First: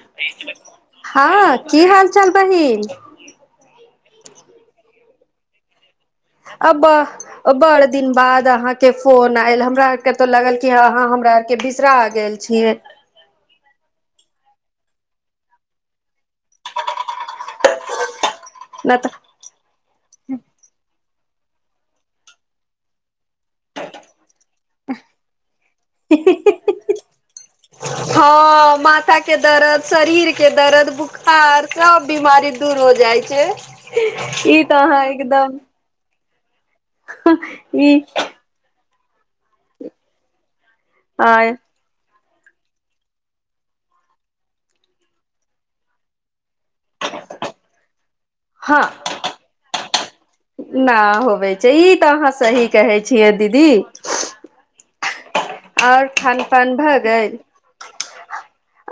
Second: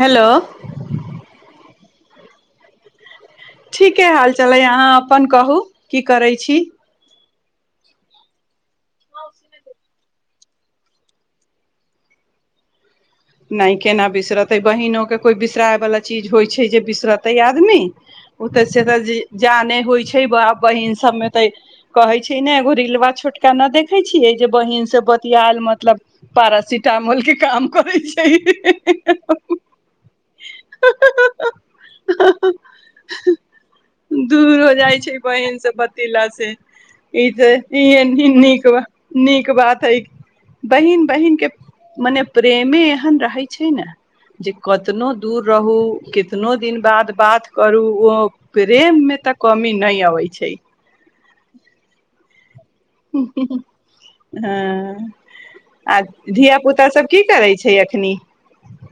Hello हँ की हाल चाल बहिन। ठीके हाल चालै अहाँ अपन कहू। की करै छी। अ बड़ दिन बाद अहाँ के फोन आयल हमरा आर के तो लागल क अहाँ हमरा आर के बिसरा गेल छियै। नै केना बिसरतै, बहीनोके कोइ बिसरायवला चीज होइ छैय जे बिसरतै आदमी। ओतऽ से तऽ जाने होइ छै बाप बहिन सबमे तऽ कहे छै ने एगो रिलवा छोट के ने देखे छिये जे बहिन से बतियाल मतलब पारासिटामोल के काम करे छी। हँ माथा के दरद, शरीर के दरद, बोखार सब बीमारी दूर हो जाइ छै ई दूर हो तऽ जाइ अहाँ छै बहिन एकदम [unintelligible] ई त ई नीक ब नीक बात है। बहिन बहिन के आय मने प्रेमी रह छै ने जे कतनो दूर रहू कितनो दिन बाद बात करू [unintelligible] हँ प्रेममे तऽ कमी नै। नहि अबै छै न होबे छै ई तऽ अहाँ सही कहै छियै दीदी। [inaudible] आ आओर खान धिया पुता सब की करै छैय अख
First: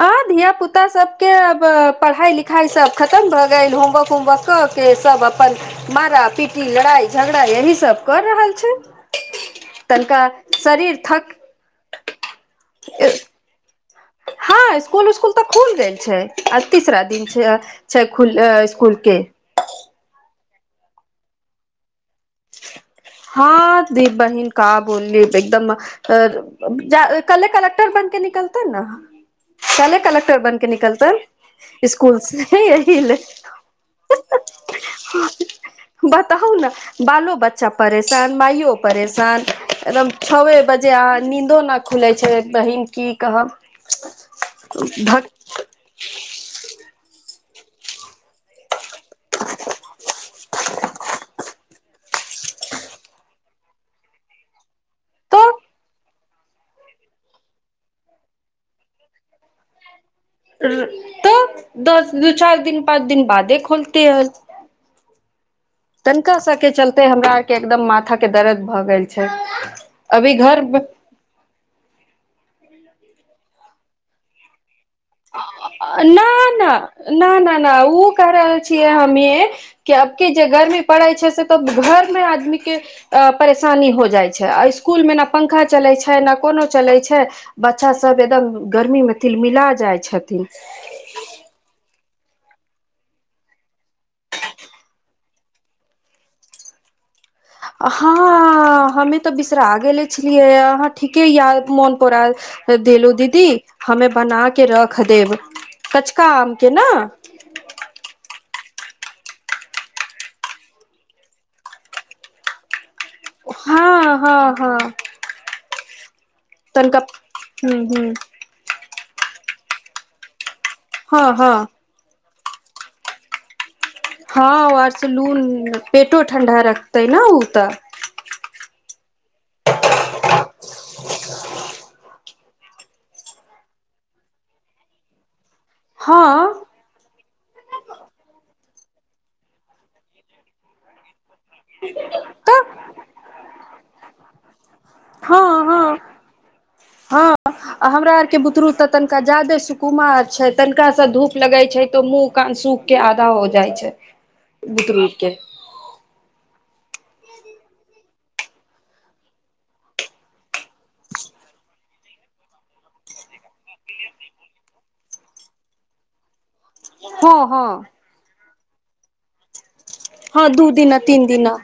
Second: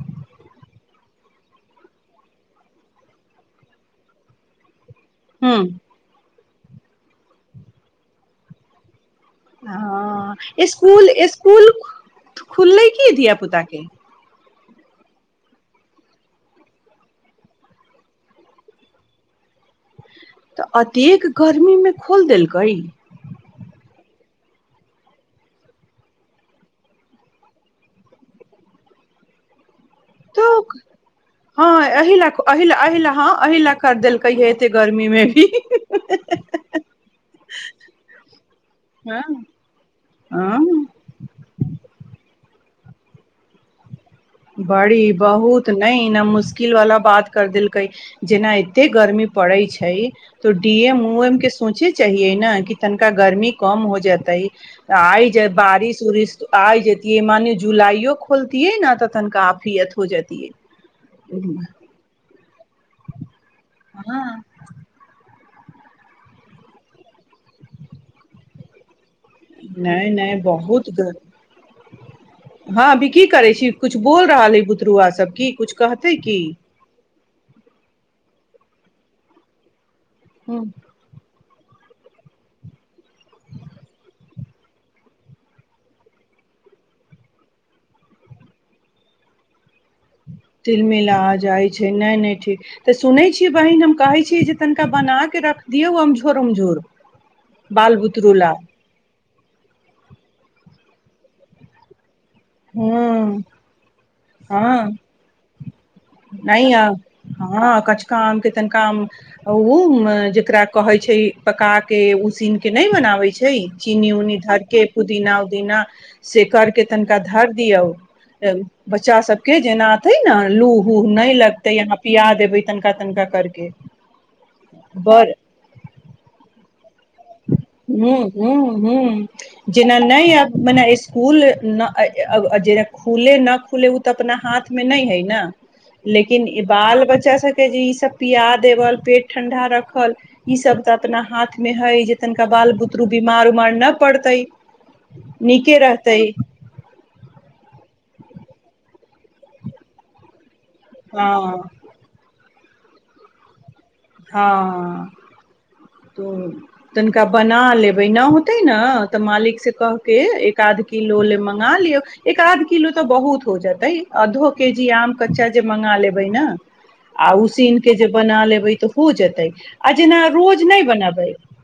आँ धियापुता सभके आब पढ़ाइ लिखाइ सभ खतम भऽ गेल होमवर्क- होमवर्क कअ। के सब हूँ अपन मारा -पीट। लड़ाई झगड़ा यही सब कर रहल छै। तनिका हं शरीर इसकुल- थक इसकुल खुलले की धिय पुता के। हँ इसकुल उस्कुल तऽ खुल गेल छै आ तीसरा दिन छै छै खु स्सकुल के। तऽ अतेक गर्मी मे खोल देलकै हँ दीप बहिन कह बोलली एकदम कले कलक्टर बन के निकलतेै नै। कले कलेक्टर बन तऽ के निकलतै हँ एहि स्कुल ला से एहि ला एहि एही ला ले हँ एहि ला कर देलकै ह एते गर्मी मे भी बताउ ने बालो बच्चा परेशान माइयो हँ परेशान एकदम छओ हँ बजे अहाँ नीदो न खुलै छै। बहीन की कहब। [unintelligible] बड़ी धक बहुत नहि न मुश्किल वाला बात। कर देलकै जेनाइ। एते गर्मी पड़े छै तो डी एम उ एम केए। सोचे चाहिये ने कि तनिका गर्मी कम हो जेते तऽ आइ बारिश -उरिश आइ जेतिये मान जुलाइयो खोलतििये न त। काफियत। तऽ दस दू चार। दिन पाँच दिन बादे खोलतीे है। [unintelligible] तनिका सबके चलते हमरा आर के एकदम माथा के दर्द भऽ गेल छै। नहि अभी नहि घर। [unintelligible] बहुत ग हँ अभी की करे छी कछ बोल रहल है बु। न -नहि न -नहि ओ कर। छियै हमी। [unintelligible] क अबके जे ह घरमी पड़ै छै से। तब घर में आदमी के परेशानी हो जाय छै आ स्कूल में ने पंखा चले छै ने कोनो चले छै बच्चा सब एदम गर्मी में तिलमिला जाय छै। तिलमिल आ जाइ छै नहि नहि। तऽ सुनै छीै बहिन हम कहै छीयै जे तनिका बनााकऽ रख दियौ अमझोर उमझोर। बाल बुतरू ला हँ हमे तऽ बिसरा गेले छलियै अहां। ठीके य मोन। पोरा देलू दीदी हँ हमे बना के हँ रख देब कचका आम नहि के आ ने। हँ कचका आम के [unintelligible] तनिका उ जेकरा कहे छै पका के उसीन के नहि मनावे छै। चीनी हँ उनी हँ हँ धरके पुदीना उदिना। सेकारके तनिका तन। आधार हूँ दिया हूँ बच्चा। बच्चा सब के जेना अथे ने। लू हू हँ न हँ लगते यहाँ पिया देबे। तनखा -तनखा करके। [unintelligible] हँ आर बड़ सलून। [unintelligible] पेटो ठण्डा रखतै ने ओ। तऽ हूं हूं। ह जेना नहि आब मने स्कूल जे खुले न खुले ओ तऽ अपना हाथ मे नहि है ने। लेकिन हँ ई बाल बच्चा से। के जे ई सब पियाा देबल पेट ठंडा रखल ई सब तऽ अपना हाथ में हय जे। तनिका तऽ बाल बुतरु बीमार उमार नहि पड़तै हँ नीके हँ रहतै। [unintelligible] हँ आ हमरा आर के बुतरु तनिका जादे सुकुमार छै। तनिका से धूप हँ लगे छै तो मुँह क सूख। के आधा हो जाइ छै। बुतरू हँ के त। [unintelligible] तनिका बना लेबै नहि होतै ने तऽ मालिकसँ कहहि क एक आध किलो लए मङ्गा लियौ एक आध किलो तऽ बहुत हो जेतै आधो के जी आम कच्चा जे मङ्गा लेबै न। आ हँ हँ उसीन के जे बना लेबै। तऽ हो जेतै। [unintelligible] जेना हँ रोज दू नहि दिना तीन बनेबै दिना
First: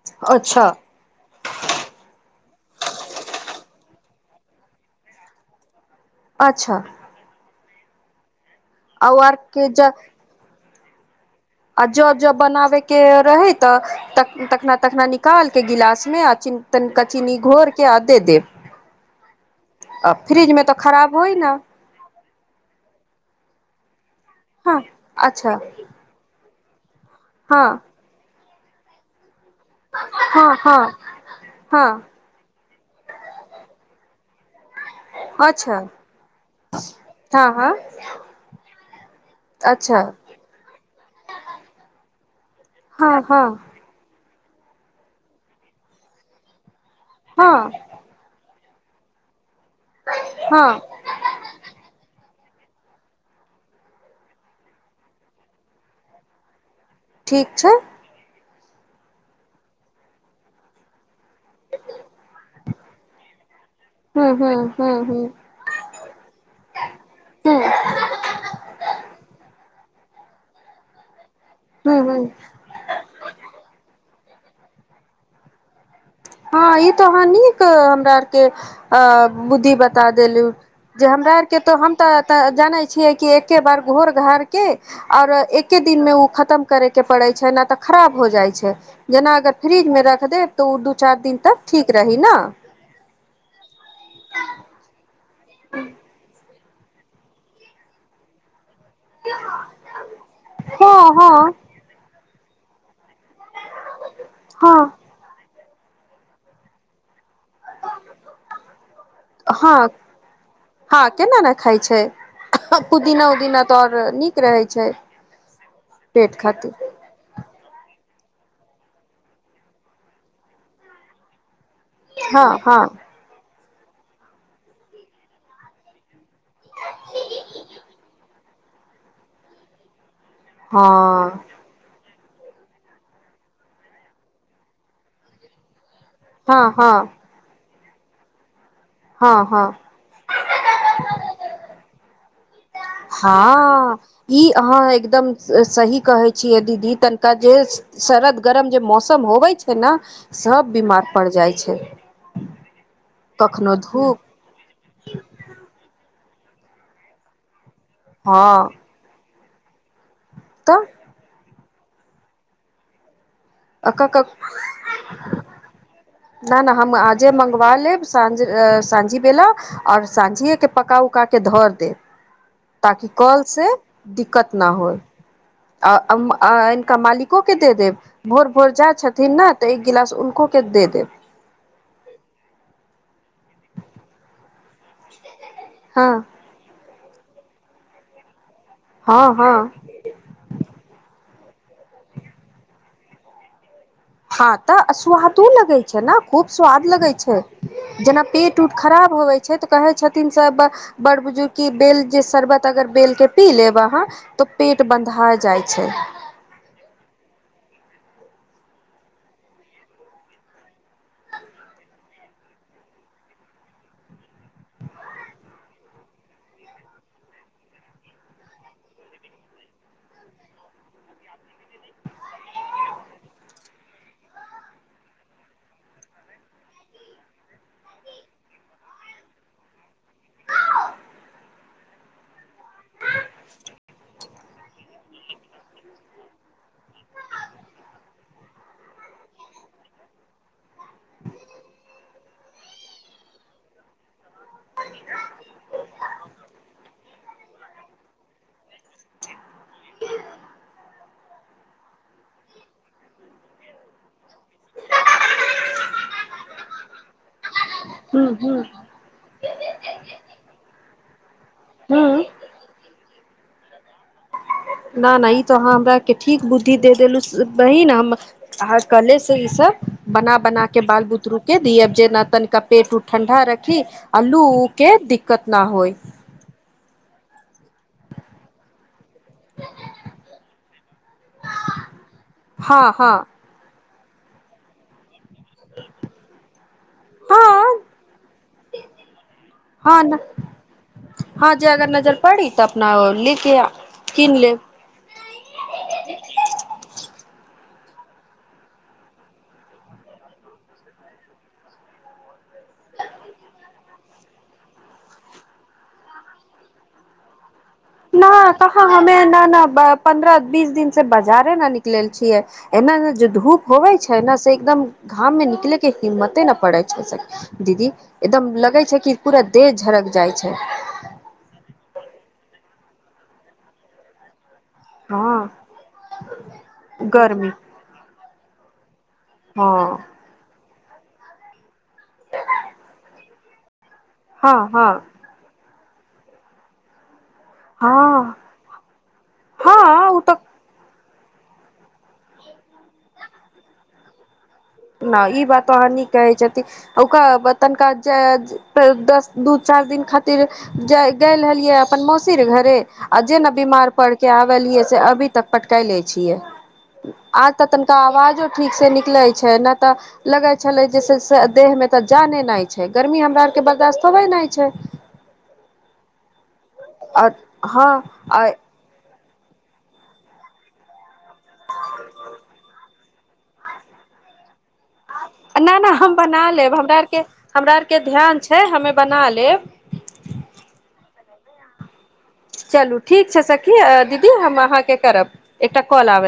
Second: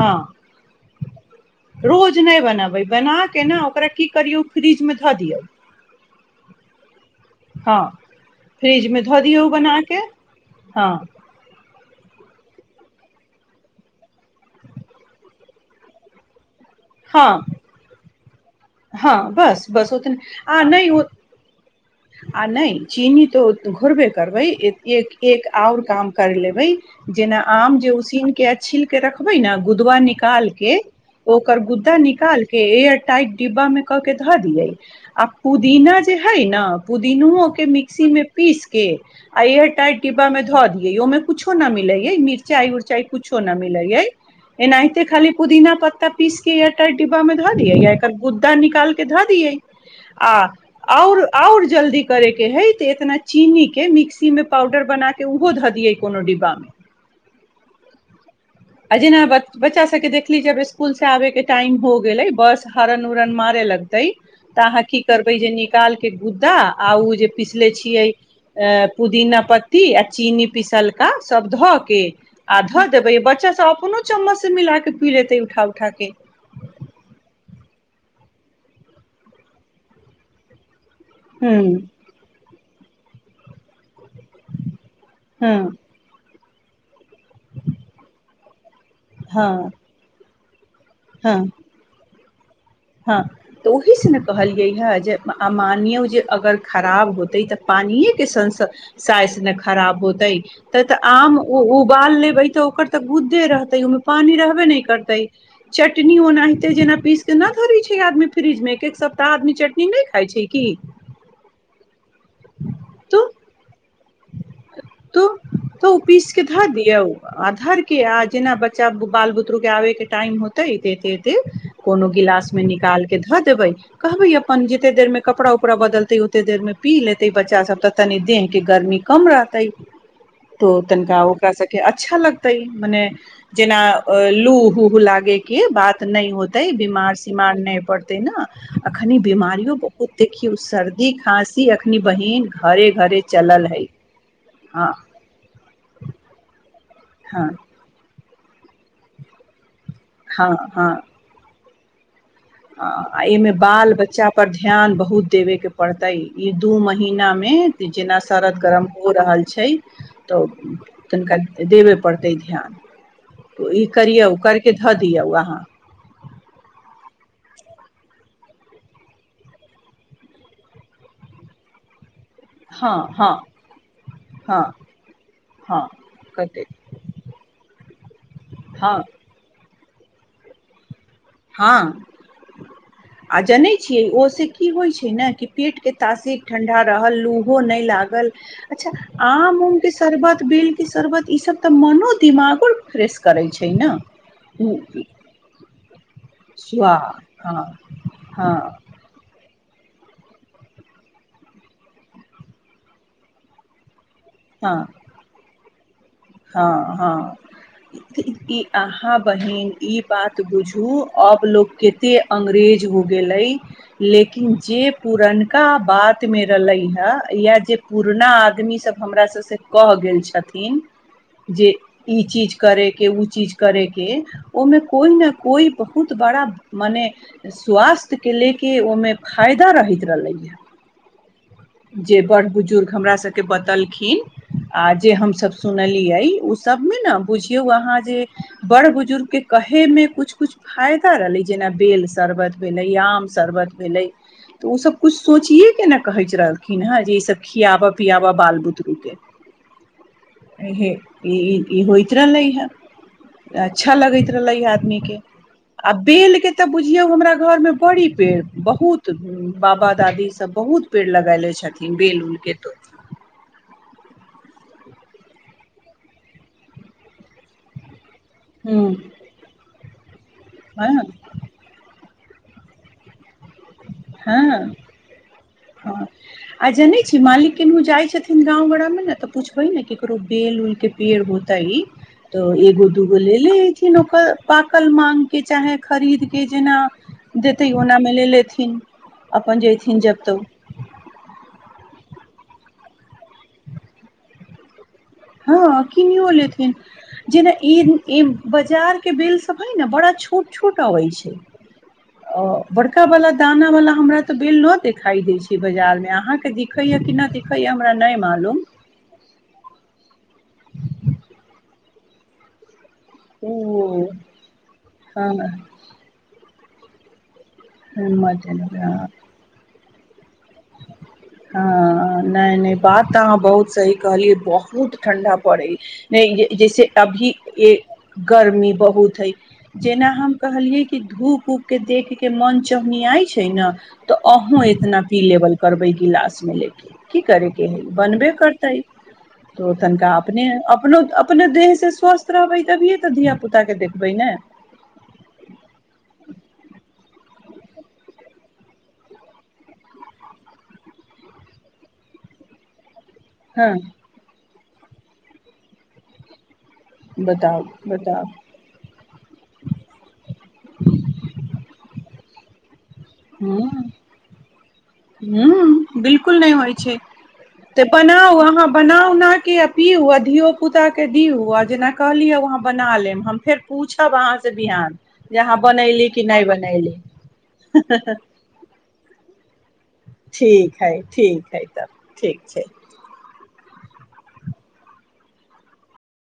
ह अच्छा [unintelligible] रोज। नहि बनबै बनाके ने ओकरा की करियौ फ्रीजमे धऽ दियौ। [unintelligible] अच्छा। हँ। [unintelligible] फ्रिजमे आ ओ धऽ दिऔ आरके ज बनाकऽ हँ। [unintelligible] आ जँ जँ बनाबयके रहै तऽ तखना- तखना निकालके गिलासमे आ चीनी। तनिका हँ घोर के आ दे देब -हँ बस- बस ओ त फ्रिज आ मे तऽ नहि [unintelligible] ओ खराब होइ न आ नहि चीनी त। घरब। [unintelligible] करबै हँ एक- एक अच्छा आओर काम करि लेबै। जेना हँ आम जे उसीन के। छिलके राखबै ने। गुदवा हँ निकालके हँ [unintelligible] ओ। गुद्दा हँ निकाल। के एयर टाइट डिब्बा मे क के धऽ दिये। आ अच्छा पुदीना जे हे ने पुदीिनो हँ के हँ मिक्सी में पीस के आ एयर अच्छा टाइट डिब्बा मे धऽ दिये ओमे कुछो न मिलेये मिरचाई उर्चाई हँ कुछो हँ न मिलेय। ए नहिते खाली पुदीना पत्ता। बीसके एट। िब्बा मे धा हँ दिय या एकर गू। त निकाल के धऽ दियै। आ हँ और और जल्दी करे के हय ते एतना चीनी के मिक्सी मे पाउडर बना के उहो धऽ दियै कोनो डिब्बा मे। ठीक छै। अ जेीना बच्चा सबके देखली जब। आबे के टाइम हो गेले बस हरण उरण मारे लगते हूँ हूँ तऽ अहाँ हूँ की हूँ करबे जे निकाल के गुद्दा आ ओ जे हूँ पिसले छियै अ पुदीना पत्ता। ती आ चीनी पिसलका सब धऽ हूँ के हूँ आ धऽ देबै, बच्चा सब अपनो चम्मच से मिलाय के पी लेतै उठा उ ठा के। हाँ ई तो अहाँ नीक हमरा आर के अ बुद्धि बता देलु। जे हमरा आर के हूँ तो हम तऽ ते जानै छियै कि एके बार घोर घार के और हँ एके दिन मे उ ख तम करै के पड़ै छै नै ते खराब हो जाय छै। जेना हँ अगर फिरिज में रख देब तो उ दु चार दिन हँ तक ठीक रही ना। ह हँ आ मानियौ जे अगर खराब होतै ते पानिये के संस साइज ने खराब होतै ते ते हँ आम हँ उ उबाल लेबै तो ओकर ते गुद्दे रहतै, ओय मे पानी रहबे नै हँ करतै। चटनी ओना हेते जेना पीस के ना ध दै छै आदमी फिरिज मे एक-एक सप्ताह आदमी चटनी हँ नै खाय छै की। तू पुदीना-उदिना तऽ आओर नीक रहै छै तो तो उ पेट पीसके धा खातिर दियौ आ धर के आ जेना बच्चा, बाल बुतरू के आबे के टाइम होतै, एते एते ते कोनो हँ गिलास मे हँ निकाल के धऽ देबै। कहबै अपन जते देर मे कपड़ा-उपड़ा बदलतै, ओते देर में पी लेतै बच्चा सब ते तनि देह के गर्मी कम रहतै। तो तनका हँ ओकरा स के अच्छा लग तै मने जेना लु हु लागे कि बात नहि होतै, हँ हँ बीमार सीमार नहि पढ़थिन ना। अखनि हँ हँ बीमारियो बहुत, देखियौ सर्दी, खाँसी अखनि बहिन घरे घरे चलल है। इ अहाँ हँ एकदम ए सही कहै छीये। दीदी। तनका हँ जे सरद गरम जे मौसम होवे छै तेना हँ सब हँ बीमार पड़ि जाइ छै। आ एहिमे कखनो बाल धूप बच्चा पर ध्यान बहुत देबयके पड़तै। इ दु महीना मे इ जेना सरद हँ गरम हो रहल छै। त तनिका देबय पड़तै ध्यान। इ तऽ करियौ, करके ध दियौ अहां। जे मंगवा लेब, सांझे अ सांझी बेला और सांझिए के पका उका के धर देब। हँ ताकि कल हँ से दिकत हँ ना होय। हँ आ कते आ इनका मालिको के दे देब? भोर भोर जाइ हँ छथिन ने त गिलास उनको के दे देब। हां, आ जनै छियै ओ से इ होइ छै ने कि पेट के हँ तासिक ठंडा रहल लुहो नै लागल अच्छा, हँ हँ आम उम के शरबत, बेल के शरबत इ सब त मनो दिमागो फ्रेश करै छै। हां त, ने सुआदो लगै छै ना। खुब स्वाद स्वा लगै छै, हँ जेना पेट हँ उट खराब होबै छै त कहै छथिन सब बड़ बुजुर्ग कि बेल जे शर्बत अगर बेल के पी लेब अहां, त त पेट बन्धा जाइ छै। हां हां, इ अहां बहिन इ बात बुझु आब लोक कते अंग्रेज हो गेलै, लेकिन जे पुरनका बातमे रहलै हां या जे पुरना आदमी सब हमरा सबसे कह गेल छथिन जे ई चीज करै के, उ चीज करै के, ओ मे कोइ ने कोइ बहुत बड़ा मने स्वास्थ्य के ले के ओय मे फायदा रहैत रहलैय या। जे बड़ बुजुर्ग हमरा सके बतलखिन आ जे हम सब सुनलियै, उ सब मे ने बुझियौ अहाँ जे बड़ बुजुर्ग के कहै मे कुछ-कुछ फायदा रहलै, जेना बेल शरबत भेलै, आम शरबत भेलै, उ सब कुछ सोचिये के ने कहैच रहल खिन हय जे ई सब खियाबा, पियाबा बाल बुतरु केे इहे ई ई ई होएत रहलै हय, अच्छा लगैत रहले हय आदमी के आ बेल के ते बुझियौ हमरा घर मे बड़ी हूँ पेड़ हूँ बहुत बाबा दादी सब बहुत पेड़ लगेलै बेल हूँ उल के त न न इ त अहां हमरा के ठीक बुद्धि द देलु बहिन, हम आर हूँ कल्हे से ई सब बना-बना के हँ बाल बुतरु के दियब, जेना तनका पेट उट ठंडा रख खी अ लू उ हँ के दिक्कत ना होय। हँ आ जनै छी मालिक किन्हु जाय छथिन गाँव बड़ा मे ना तऽ पूछबे ने केकरो बेल-उल के पेड़ होतए ते हँ एगो, दूगो हँ लेे ले ए किन ओकर पाकल मांग के चाहे खरीद के जेना देते ओना मे ले लेत हाँ नै हाँ जे अगर नजर पड़ी तऽ अपना लेके या किन लेब। हाँ किनियौ लेथिन जे ने ई ई बजार के बेल सब हय ना बड़ा छोट-छोट आवे छै अ बड़का बला दाना वाला हमरा ते बेल न देखाई दे छै बजार मे, अहाँ के दिखै या कि ना दि ना कहाँ हमे इन्ने न अ पन्द्रअ बीस दिन से बजारे ना निक लेल छियै। एना ने जो धूप होवे ओ छै ने से एकदम घाम में हँ निकले के हिम्मते ना पड़े छै से दीदी हिम्मत एकदम लगे छै की पूरा देह झरक जाय छै। हाँ नै नै बात त अहाँ बहुत सही कहलियै ब हुत ठंडा पड़ै हँ नै ये जैसे अभी गर्मी ए गर्मी बहुत हय, हँ जेना हम कहलियै ई धूप-उप के देख के मन चोन्हिया छै न। तऽ हँ अहों हँ एतना पी लेबल करबै गिलास मे लेके। की करै के हय, बनबे हँ करतै तो हँ तनका ओ तऽ अपने अपनो अपने देह से स्वस्थ रहबै तभिये ते धिया पुता के देखबै ने। नहि ई बात वहाँ न कहै छथिन ओक तनिका जे दस दू चार दिन खातिर गेल रहलियै अपन मौसी र घरे। अजे ने हँ बीमार पड़के आब। लियए से अभी तक पटका ले छियै। आ बताउ तऽ तनिका बताउ आवाजो ठीक से निकल छै। ना ते लगे छलै जे से से देह मे ते जाने नइ। [unintelligible] हूं- हूं बिलकुल नहि होइ छै आओर तऽ हँ बनाउ अहाँ बनाउ नट। के अी अधियो पुता के। पिउ जेना कहलिए उ अहां बना लेब फेर हम पूछब अहां से थे कहां नहि नहि बनेली की नई बनेली। के ध्यान छै हमे बना लेब। ठीक है -ठीक है तब। ठीक छै चलू ठीक छै स। दीीहब हम कहां के करब एकटा काल आबे।